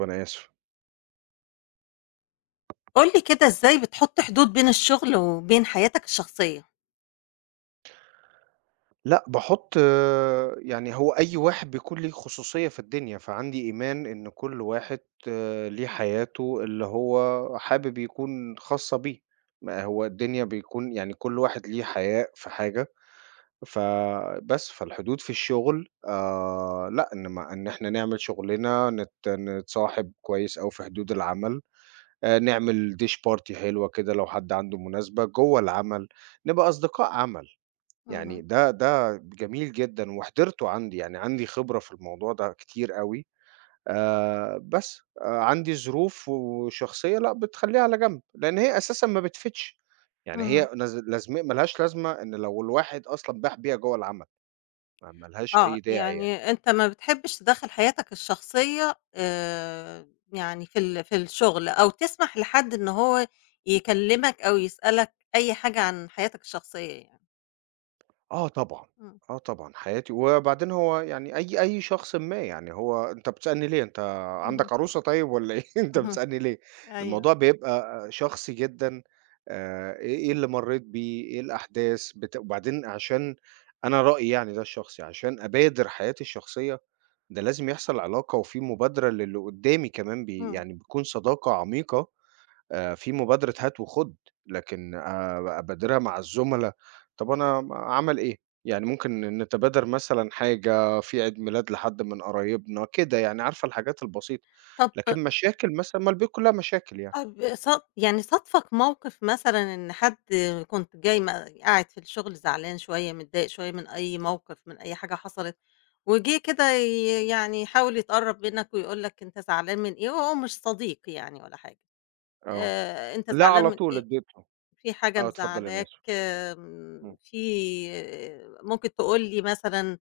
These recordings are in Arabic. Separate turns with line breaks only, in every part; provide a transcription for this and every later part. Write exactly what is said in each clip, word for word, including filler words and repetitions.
وأنا آسف.
قُل لي كده إزاي بتحُط حدود بين الشغل وبين حياتك الشخصية؟
لأ، باحُط يعني هو أي واحد بيكون ليه خصوصية في الدنيا، فعندي إيمان إن كل واحد آه، ليه حياته اللي هو حابب يكون خاصة بيه، ما هو الدنيا بيكون يعني كل واحد ليه حياء في حاجة، فبس، فالحدود في الشغل آآ لأ، إن ما إن إحنا نعمل شغلنا، نت نتصاحب كويس أوي في حدود العمل، آآ نعمل dish party حلوة كده لو حد عنده مناسبة، جوّه العمل، نبقى أصدقاء عمل.
اهم،
يعني ده ده جميل جدًا وحضرته عندي، يعني عندي خبرة في الموضوع ده كتير أوي، آآ بس آآ عندي ظروف وشخصية لأ، بتخلّيها على جنب، لإن هي أساسًا ما بتفيدش، يعني
اهم،
هي نز لازم ما لهاش لازمة إن لو الواحد أصلًا باح بيها جوّه العمل، ما ما لهاش
آه،
أي داعي يعني.
يعني أنت ما بتحبش تدخّل حياتك الشخصية آآ، يعني في ال في الشغل أو تسمح لحد إن هو يكلّمك أو يسألك أي حاجة عن حياتك الشخصية يعني.
آه طبعًا،
إمم،
آه طبعًا حياتي وبعدين هو يعني أي أي شخص ما يعني هو أنت بتسألني ليه، أنت
اهم،
عندك عروسة طيب والّا إيه أنت
اهم،
بتسألني ليه؟
أيوه،
الموضوع بيبقى شخصي جدًا آآ، إيه إيه اللي مرّيت بيه، إيه الأحداث بت وبعدين عشان أنا رأيي يعني ده الشخصي، عشان أبادر حياتي الشخصية ده لازم يحصل علاقة وفي مبادرة للي قدّامي كمان بي
إمم،
يعني بتكون صداقة عميقة آآ في مبادرة هات وخُد، لكن أ أبادرها مع الزُملا، طَب أنا م أعمل إيه؟ يعني ممكن نتبادر مثلًا حاجة، في عيد ميلاد لحد من قرايبنا، كده يعني عارفة الحاجات البسيطة،
طَب
لكن مشاكل مثلًا ما البيوت كلّها مشاكل يعني،
طب ص يعني صادفك موقف مثلًا إن حد كنت جاي م قاعد في الشغل زعلان شوية، متضايق شوية من أي موقف، من أي حاجة حصلت، وجه كده ي يعني يحاول يتقرّب منك ويقول لك أنت زعلان من إيه وهو مش صديق يعني ولا حاجة،
آه،
آآ أنت
لأ
زعلان
على
من
طول
إيه؟
ادّيته
في حاجة
آه، اتفضّلي أنا
مزعلاك،
آسف،
آمم،
إمم.
في آه، ممكن تقول لي مثلًا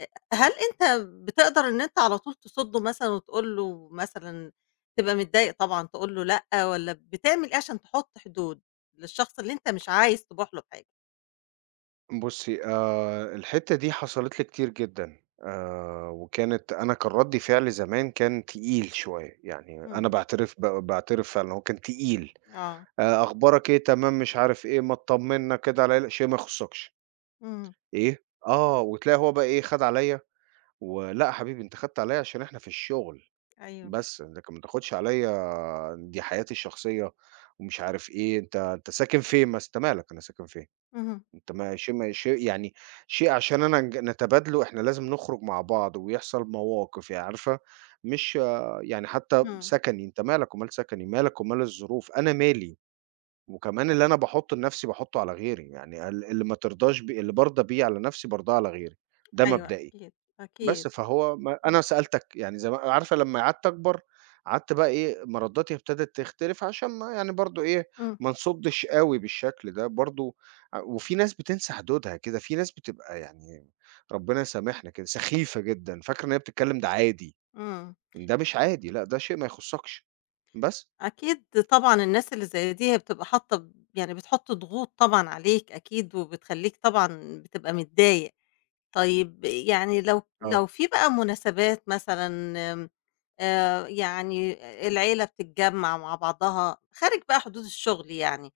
أ هل أنت بتقدر إن أنت على طول تصُدّه مثلًا وتقول له مثلًا تبقى متضايق طبعًا تقول له لأ، والّا بتعمل إيه عشان تحُط حدود للشخص اللي أنت مش عايز تبوح له بحاجة؟
بُصّي آآ الحتّة دي حصلت لي كتير جدًا، آآ وكانت أنا كان ردّي فعلي زمان كان تقيل شوية، يعني أنا
إمم،
باعترف ب باعترف فعلًا هو كان تقيل.
آه،
آآ أخبارك إيه؟ تمام، مش عارف إيه، ما تطمّنا كده عليَّ، لأ شيء ما يخصكش،
إمم،
إيه؟ آه، وتلاقي هو بقى إيه، خَد عليَّ ولأ يا حبيبي أنت خدت عليَّ عشان إحنا في الشغل
أيوه،
بس، لكن ما تاخدش عليَّ دي حياتي الشخصية ومش عارف إيه، أنت أنت ساكن فين مثلًا؟ أنت مالك أنا ساكن فين؟
اهم،
أنت ما شيء ما شيء يعني شيء عشان أنا نج نتبادله إحنا لازم نخرج مع بعض ويحصل مواقف يعني عارفة، مش آه، يعني حتى
إمم،
سكني، أنت مالك ومال سكني، مالك ومال الظروف، أنا مالي. وكمان اللي أنا باحُطّه لنَفْسي باحُطّه على غيري، يعني ال اللي ما ترضاش بيه اللي بارضى بيه على نَفْسي بارضاه على غيري، ده
أيوه
مبدئي.
أكيد، أكيد،
بس فهو ما أنا سألتك يعني زما عارفة لمّا قعدت أكبر، قعدت بقى إيه، مَرَدّاتي ابتدت تختلف عشان ما يعني برضه إيه،
إمم،
ما نصُدّش أوي بالشكل ده برضه ع وفي ناس بتنسى حدودها كده، في ناس بتبقى يعني ربنا يسامحنا كده، سخيفة جدًا، فاكرة إن هي بتتكلّم ده عادي،
إمم،
إن ده مش عادي لأ، ده شيء ما يخُصّكش. بس.
أكيد طبعًا الناس اللي زي دي هي بتبقى حاطة ب يعني بتحُط ضغوط طبعًا عليك أكيد، وبتخلّيك طبعًا بتبقى متضايق. طيب يعني لو
آه،
لو في بقى مناسبات مثلًا آآ يعني العيلة بتتجمّع مع بعضها، خارج بقى حدود الشغل يعني،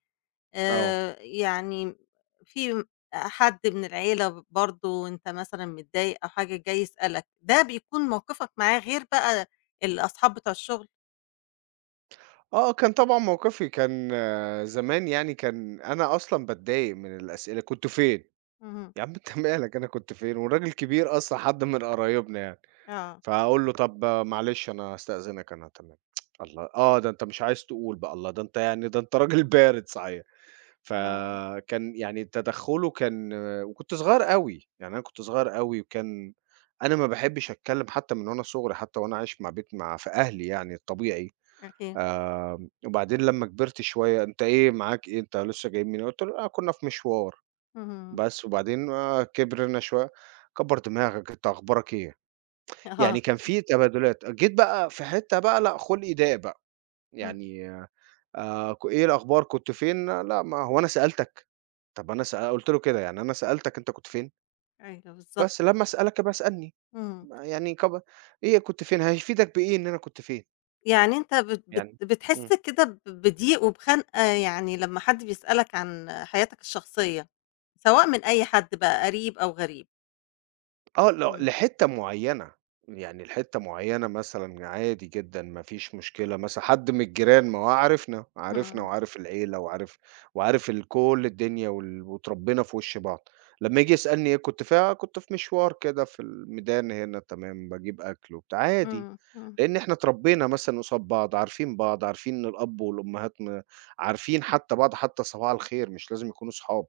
آه.
آآ يعني في حد من العيلة برضه أنت مثلًا متضايق أو حاجة جاي يسألك، ده بيكون موقفك معاه غير بقى الأصحاب بتوع الشغل؟
آه، كان طبعًا موقفي كان آه، زمان يعني كان أنا أصلًا باتضايق من الأسئلة، "كنت فين؟"
اهم،
يا عم أنت مالك أنا كنت فين؟ والراجل كبير أصلًا حد من قرايبنا يعني،
آه،
فأقول له: "طب آه، معلش أنا هاستأذنك أنا تمام." الله! آه، ده أنت مش عايز تقول بقى، الله! ده أنت يعني ده أنت راجل بارد صحيح.
آه،
فكان يعني تدخُّله كان آه، وكنت صغير أوي، يعني أنا كنت صغير أوي وكان أنا ما باحبش أتكلم حتى من وأنا صغري، حتى وأنا عايش مع بيت مع في أهلي يعني الطبيعي.
أكيد،
آمم، وبعدين لمّا كبرت شوية، أنت إيه معاك إيه، أنت لسه جاي منين؟ قُلت له: "لأ، كنا في مشوار."
اهم،
بس وبعدين آآ، كبرنا شوية، كبّر دماغك، أنت أخبارك إيه؟
آه،
يعني كان في تبادلات. جيت بقى في حتة بقى لأ، خُلقي ضاق بقى،
إمم،
يعني آآ، ك إيه الأخبار، كنت فين؟ آه، لأ، ما هو أنا سألتك؟ طب أنا سأ قُلت له كده، يعني أنا سألتك أنت كنت فين؟
أيوه بالضبط،
بس لمّا أسألك ابقى اسألني،
إمم.
يعني كب إيه كنت فين، هيفيدك بإيه إن أنا كنت فين؟
يعني أنت بت بت
يعني
بتحس
إمم.
كده ب بضيق وبخنقة يعني لمّا حد بيسألك عن حياتك الشخصية، سواء من أي حد بقى قريب أو غريب.
آه، ل
إمم،
لحتّة معيّنة، يعني لحتّة معيّنة مثلًا عادي جدًا ما فيش مشكلة، مثلًا حد من الجيران ما هو عارفنا، عارفنا
إمم،
وعارف العيلة وعارف وعارف ال كُلّ الدنيا وال واتربّينا في وِش بعض، لمّا ييجي يسألني إيه كنت فين، آه كنت في مشوار كده في الميدان هنا تمام، باجيب أكل وبتاع، عادي.
إمم، إمم،
لإن إحنا اتربينا مثلًا قصاد بعض، عارفين بعض، عارفين إن الأب والأمهات م عارفين حتى بعض حتى صباح الخير، مش لازم يكونوا صحاب،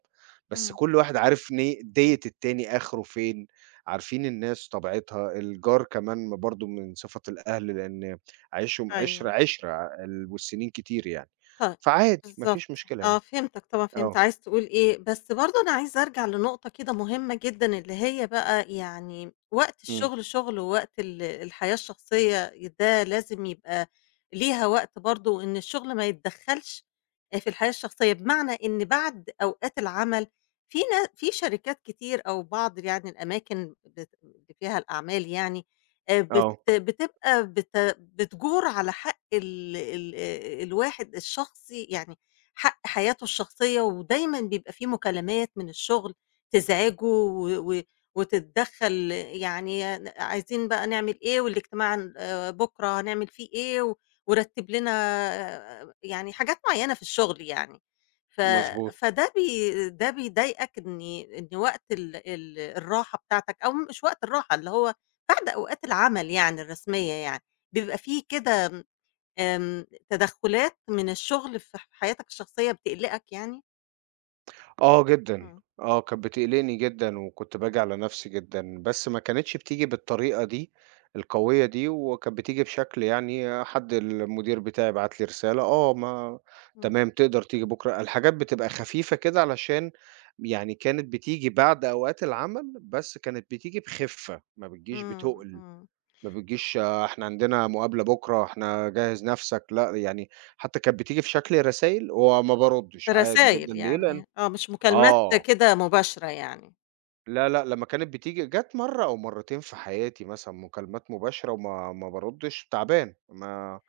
بس
إمم.
كل واحد عارف ني ديّة التاني آخره فين، عارفين الناس طبيعتها، الجار كمان م برضه من صفة الأهل لإن عيشهم
أيوه.
عِشرة، عِشرة ع- ال والسنين كتير يعني،
طيب،
فعادي ما فيش
بالضبط،
مشكلة
آه
يعني.
فهمتك طبعًا، فهمت
آه،
عايز تقول إيه، بس برضه أنا عايزة أرجع لنقطة كده مهمة جدًا، اللي هي بقى يعني وقت
إمم،
الشغل شغل، ووقت ال الحياة الشخصية ده لازم يبقى ليها وقت برضه، وإن الشغل ما يتدخّلش آآ في الحياة الشخصية، بمعنى إن بعد أوقات العمل في نا في شركات كتير أو بعض يعني الأماكن بت اللي فيها الأعمال يعني آآ بت
آه،
بتبقى بت بتجور على حق ال ال آآ الواحد الشخصي، يعني حق حياته الشخصية، ودايمًا بيبقى في مكالمات من الشغل تزعجه و و وتتدخّل يعني ن عايزين بقى نعمل إيه والاجتماع ن آآ بكرة هنعمل فيه إيه و ورتّب لنا، آه، يعني حاجات معيّنة في الشغل يعني. ف
مضبوط.
فده بي ده بيضايقك إن إن وقت ال ال الراحة بتاعتك أو مش وقت الراحة، اللي هو بعد أوقات العمل يعني الرسمية يعني، بيبقى في كده آمم، تدخُّلات من الشغل في ح حياتك الشخصية بتقلقك يعني؟
آه جدًا،
إمم،
آه كانت بتقلقني جدًا، وكنت باجي على نفسي جدًا، بس ما كانتش بتيجي بالطريقة دي القوية دي، وكانت بتيجي بشكل يعني حد المدير بتاعي بعت لي رسالة، آه ما
إمم،
تمام تقدر تيجي بكرة، الحاجات بتبقى خفيفة كده علشان يعني كانت بتيجي بعد أوقات العمل، بس كانت بتيجي بخفة، ما بتجيش
إمم،
بتُقل،
إمم،
ما بتجيش آه، إحنا عندنا مقابلة بكرة، إحنا جهّز نفسك، لأ يعني حتى كانت بتيجي في شكل رسايل وما باردش عادي
رسايل
جدًا، ليه؟ لأن
يعني، آه، مش مكالمات
آه.
كده مباشرة يعني.
لا، لأ، لمّا كانت بتيجي جات مرّة أو مرّتين في حياتي مثلًا مكالمات مباشرة وما ما باردّش، تعبان، ما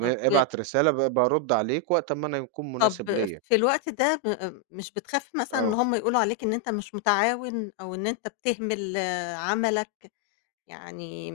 طب
ابعت رسالة ب بارُد عليك وقت أمّا أنا يكون مناسب
طب
ليّا،
في الوقت ده م مش بتخاف مثلًا إن
آه،
هم يقولوا عليك إن أنت مش متعاون أو إن أنت بتهمل آه، عملك؟ يعني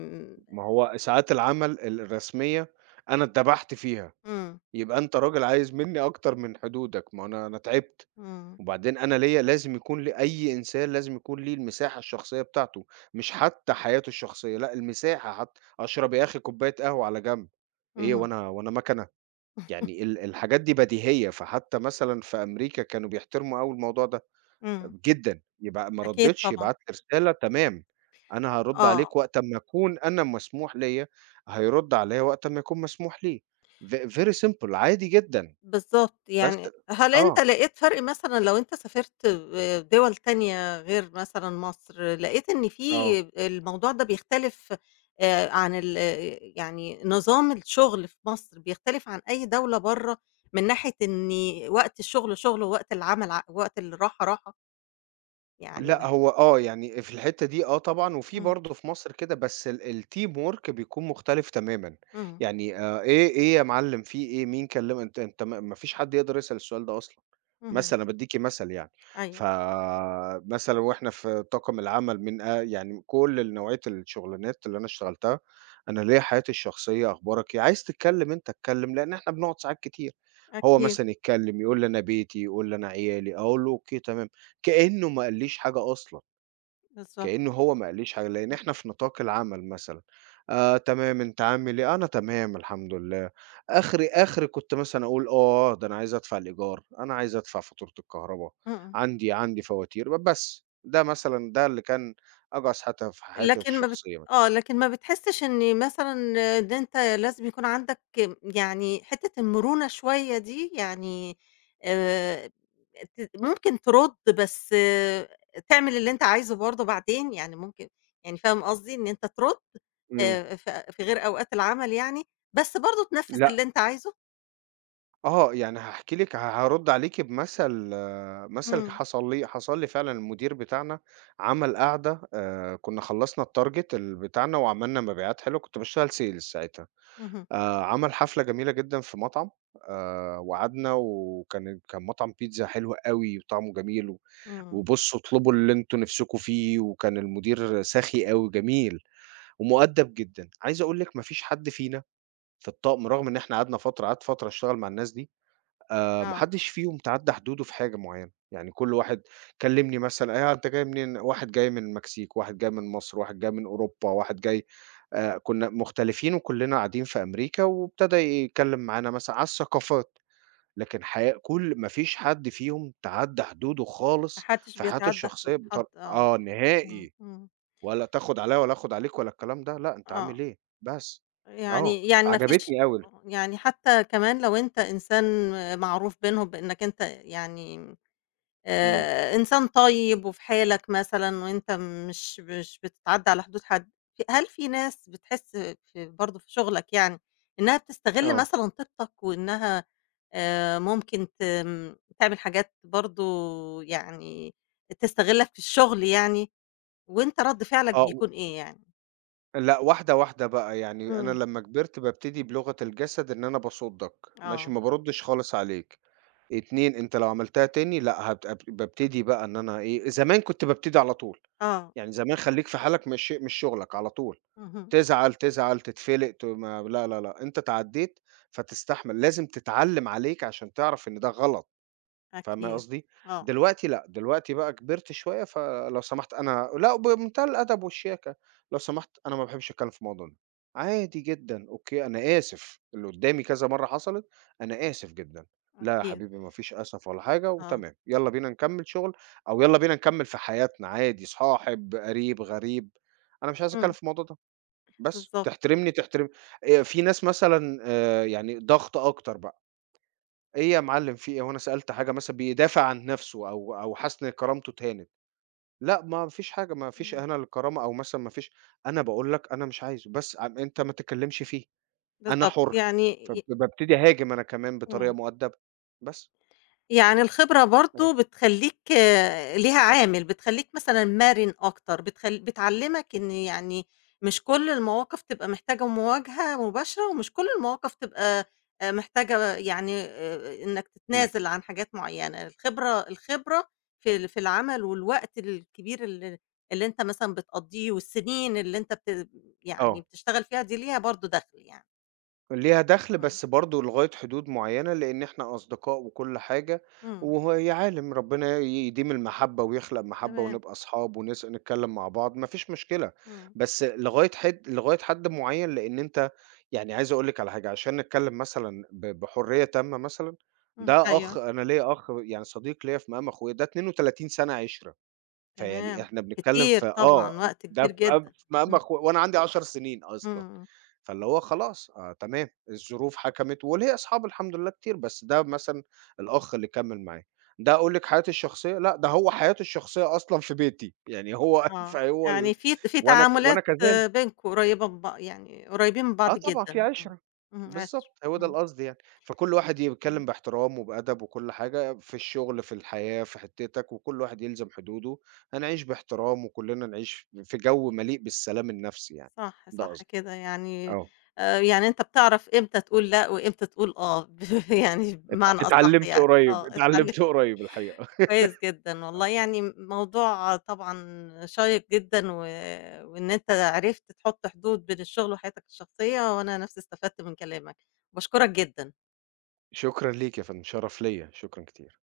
ما هو ساعات العمل ال الرسمية أنا اتدبحت فيها،
إمم، إمم،
يبقى أنت راجل عايز منّي أكتر من حدودك، ما هو أنا أنا تعبت،
إمم،
وبعدين أنا ليّا لازم يكون لي أي إنسان لازم يكون ليه المساحة الشخصية بتاعته، مش حتى حياته الشخصية، لأ المساحة حتى، أشرب يا أخي كوباية قهوة على جنب، إيه
اهم،
وأنا وأنا مكنة يعني ال الحاجات دي بديهية، فحتى مثلًا في أمريكا كانوا بيحترموا أوي الموضوع ده
إمم،
جدًا، يبقى ما
أكيد
ردّيتش
طبعًا،
يبعت لي رسالة تمام، أنا هارُد
آه.
عليك وقت أمّا أكون أنا مسموح ليّا، هيرُد عليّا وقت أمّا يكون مسموح ليه، v very simple عادي جدًا،
بالضبط،
بس
يعني هل أنت
آه،
لقيت فرق مثلًا لو أنت سافرت ب دِوَل تانية غير مثلًا مصر، لقيت إن
آه.
في الموضوع ده بيختلف آآ عن ال يعني نظام الشغل في مصر بيختلف عن أي دولة برّه، من ناحية إن وقت الشغل شغل، ووقت العمل ع ووقت الراحة راحة، يعني
لأ،
ما
هو آه، يعني في الحتّة دي آه طبعًا، وفي
إمم،
برضه في مصر كده بس ال الteam work بيكون مختلف تمامًا،
إمم،
يعني آآ إيه إيه يا معلم في إيه، مين كلم أنت أنت ما ما فيش حد يقدر يسأل السؤال ده أصلًا،
اهم،
مثلًا أنا بادّيكِ مثل يعني،
أيوه،
فمثلًا وإحنا في طاقم العمل من أ يعني كل ال نوعية الشغلانات اللي أنا اشتغلتها، أنا ليّا حياتي الشخصية أخبارك إيه، عايز تتكلم أنت اتكلم، لإن إحنا بنقعد ساعات كتير، هو
أكيد،
مثلًا يتكلم يقول لي أنا بيتي، يقول لي أنا عيالي، أقول له أوكي تمام. كإنه ما قاليش حاجة أصلًا،
بالضبط،
كإنه هو ما قاليش حاجة، لإن
إمم،
إحنا في نطاق العمل مثلًا، آآ تمام، أنت عامل إيه؟ أنا تمام الحمد لله. آخري، آخري كنت مثلًا أقول آه، ده أنا عايز أدفع الإيجار، أنا عايز أدفع فاتورة الكهربا،
إمم.
عندي، عندي فواتير، ب بس. ده مثلًا ده اللي كان أقصى حتف حياتي
لكن ما بت
الشخصية.
آه، لكن ما بتحسّش إن مثلًا إن أنت لازم يكون عندك يعني حتّة المرونة شوية دي، يعني آآ ت ممكن ترُد بس آه، تعمل اللي أنت عايزه برضه بعدين، يعني ممكن يعني فاهم قصدي، إن أنت ترُد
إمم.
آآ ف في غير أوقات العمل يعني، بس برضه تنفّذ
لأ
اللي أنت عايزه؟
آه، يعني هاحكي لِك ه هارُدّ عليكِ بمَثَل آه، مثل
إمم،
حصل لي حصل لي فعلًا المدير بتاعنا عمل قعدة آآ، كنا خلّصنا الtarget ال بتاعنا وعملنا مبيعات حلوة، كنت باشتغل sales ساعتها،
اهم،
آآ، عمل حفلة جميلة جدًا في مطعم آآ، وقعدنا وكان كان مطعم بيتزا حلو أوي وطعمه جميل، و
إمم،
وبُصّوا اطلبوا اللي أنتم نِفْسكم فيه، وكان المدير سَخي أوي جميل ومؤدّب جدًا، عايز أقول لِك ما فيش حد فينا في الطقم رغم إن إحنا قعدنا فترة قعدت فترة أشتغل مع الناس دي آآ ما
آه،
حدّش فيهم تعدّى حدوده في حاجة معيّنة، يعني كل واحد كلّمني مثلًا "آآ أنت جاي منين؟" واحد جاي من المكسيك، واحد جاي من مصر، واحد جاي من أوروبا، واحد جاي آآ كُنّا مختلفين وكلّنا قاعدين في أمريكا، وابتدى يتكلّم معانا مثلًا على الثقافات، لكن حياة كل ما فيش حد فيهم تعدّى حدوده
ما
خالص
حدش
في حياته
بيتعدّى حدود
الشخصية
حد
بطر
آه،
آه
إمم،
نهائي،
إمم،
ولا تاخد عليّا ولا آخد عليك ولا الكلام ده، لأ أنت عامل
آه.
إيه بس. آه،
يعني يعني ما فيش
فعجبتني أوي ال
آه، يعني حتى كمان لو أنت إنسان معروف بينهم بإنّك أنت يعني
إمم،
آآ إنسان طيب وفي حالك مثلًا وأنت مش مش بتتعدّى على حدود حد، ف هل في ناس بتحس في برضه في شغلك يعني إنّها بتستغل
آه،
مثلًا طيبتك وإنّها آآ ممكن ت آمم، تعمل حاجات برضه يعني تستغلّك في الشغل يعني، وأنت رَد فعلك
آه.
بيكون إيه يعني؟
لأ، واحدة، واحدة بقى، يعني أنا
إمم،
لمّا كبرت بابتدي بلغة الجسد إن أنا باصُدّك، ماشي،
آه،
ما باردّش خالص عليك، اتنين أنت لو عملتها تاني لأ، هابقى ب بابتدي بقى إن أنا إيه، زمان كنت بابتدي على طول،
آه،
يعني زمان خلّيك في حالك مش مش شُغلك على طول،
اهم.
تزعل، تزعل، تتفلِق، ت ما لا، لا، لأ، أنت اتعدّيت فتستحمل، لازم تتعلّم عليك عشان تعرف إن ده غلط. فاهمة
أكيد،
قصدي؟
آه،
دلوقتي لأ، دلوقتي بقى كبرت شوية، فلو سمحت أنا لأ، وبمنتهى الأدب والشياكة، لو سمحت أنا ما باحبش أتكلم في الموضوع ده، عادي جدًا، أوكي، أنا آسف، اللي قدامي كذا مرّة حصلت، أنا آسف جدًا، لا يا
أكيد،
حبيبي ما فيش آسف ولا حاجة
آه،
وتمام، يالّا بينا نكمّل شغل أو يالّا بينا نكمّل في حياتنا عادي، صاحب، قريب، غريب، أنا مش عايز أتكلم
إمم،
في الموضوع ده، بس
بالضبط،
تحترمني تحترم آآ، في ناس مثلًا آآ، يعني ضغط أكتر بقى. إيه يا معلم في إيه، هو أنا سألت حاجة مثلًا بيدافع عن نَفْسه أو أو حاسس إن كرامته اتهانت، لأ ما فيش حاجة، ما فيش
إمم،
إهانة للكرامة أو مثلًا ما فيش أنا باقول لك أنا مش عايزه بس ع أنت ما تتكلمش فيه، أنا
بالضبط،
حُر،
يعني
فب
ي
بابتدي أهاجم أنا كمان بطريقة
إمم.
مؤدبة، بس.
يعني الخبرة
آه،
برضه بتخلّيك آه، ليها عامل، بتخلّيك مثلًا مرِن أكتر، بتخل بتعلّمك إن يعني مش كل المواقف تبقى محتاجة مواجهة مباشرة، ومش كل المواقف تبقى آآ محتاجة يعني آآ إنّك
إمم.
تتنازل عن حاجات معيّنة، الخبرة الخبرة في ال في العمل والوقت الكبير ال اللي أنت مثلًا بتقضّيه والسنين اللي أنت بت يعني
آه.
بتشتغل فيها دي ليها برضه دخْل يعني.
ليها دخل
إمم،
بس برضه لغاية حدود معيّنة، لإن إحنا أصدقاء وكل حاجة،
إمم،
وهو يا عالِم ربنا يديم المَحبّة ويخلق مَحبّة
تمام،
ونبقى أصحاب ونس نتكلّم مع بعض، ما فيش مشكلة،
إمم،
بس لغاية حد لغاية حد معيّن، لإن أنت يعني عايز أقول لِك على حاجة، عشان نتكلّم مثلًا ب بحُرية تامة مثلًا،
إمم،
ده
أيوه.
أخ أنا ليّا أخ يعني صديق ليّا في مقام أخويا، ده اتنين وتلاتين سَنة عِشرة. فيعني
تمام،
إحنا بنتكلّم
كتير
في آه،
طبعًا، وقت
ده
كبير
في أب
جدًا.
في مقام
إمم،
أخو وأنا عندي عشر سنين أصلًا،
إمم،
فاللي هو خلاص آه تمام، الظروف حكمت وليّا أصحاب الحمد لله كتير، بس ده مثلًا الأخ اللي كمّل معايا، ده أقول لِك حياتي الشخصية، لأ ده هو حياته الشخصية أصلًا في بيتي، يعني هو
آه،
فهو ال
يعني في في
وأنا ك وأنا
تعاملات
كذلك.
آه، بينكم قريبة من بع يعني قريبين من
آه
بعض
طبعًا في
جدًا، إمم،
عِشرة،
إمم، عِشرة،
بالضبط، هو ده
إمم،
القصد يعني، فكل واحد
إمم،
يتكلّم باحترام وبأدب وكل حاجة، في الشغل، في الحياة، في حتّتك، وكل واحد يلزم حدوده، هنعيش باحترام وكلّنا نعيش في جو مليء بالسلام النفسي يعني،
صح،
ده
صح
قصدي،
كده يعني
آه،
آآ، يعني أنت بتعرف إمتى تقول لأ وإمتى تقول آه، ب يعني
اتع
بمعنى أصح
اتعلّمت
يعني،
قريّب،
آه، اتعلمت
اتعلّمت قريّب الحقيقة،
كويس جدًا
آه،
والله، يعني موضوع طبعًا شيّق جدًا و وإن أنت عرفت تحُط حدود بين الشغل وحياتك الشخصية، وأنا نَفْسي استفدت من كلامك، باشكرك جدًا.
شكرًا ليك يا فندم، شرف ليّا، شكرًا كتير.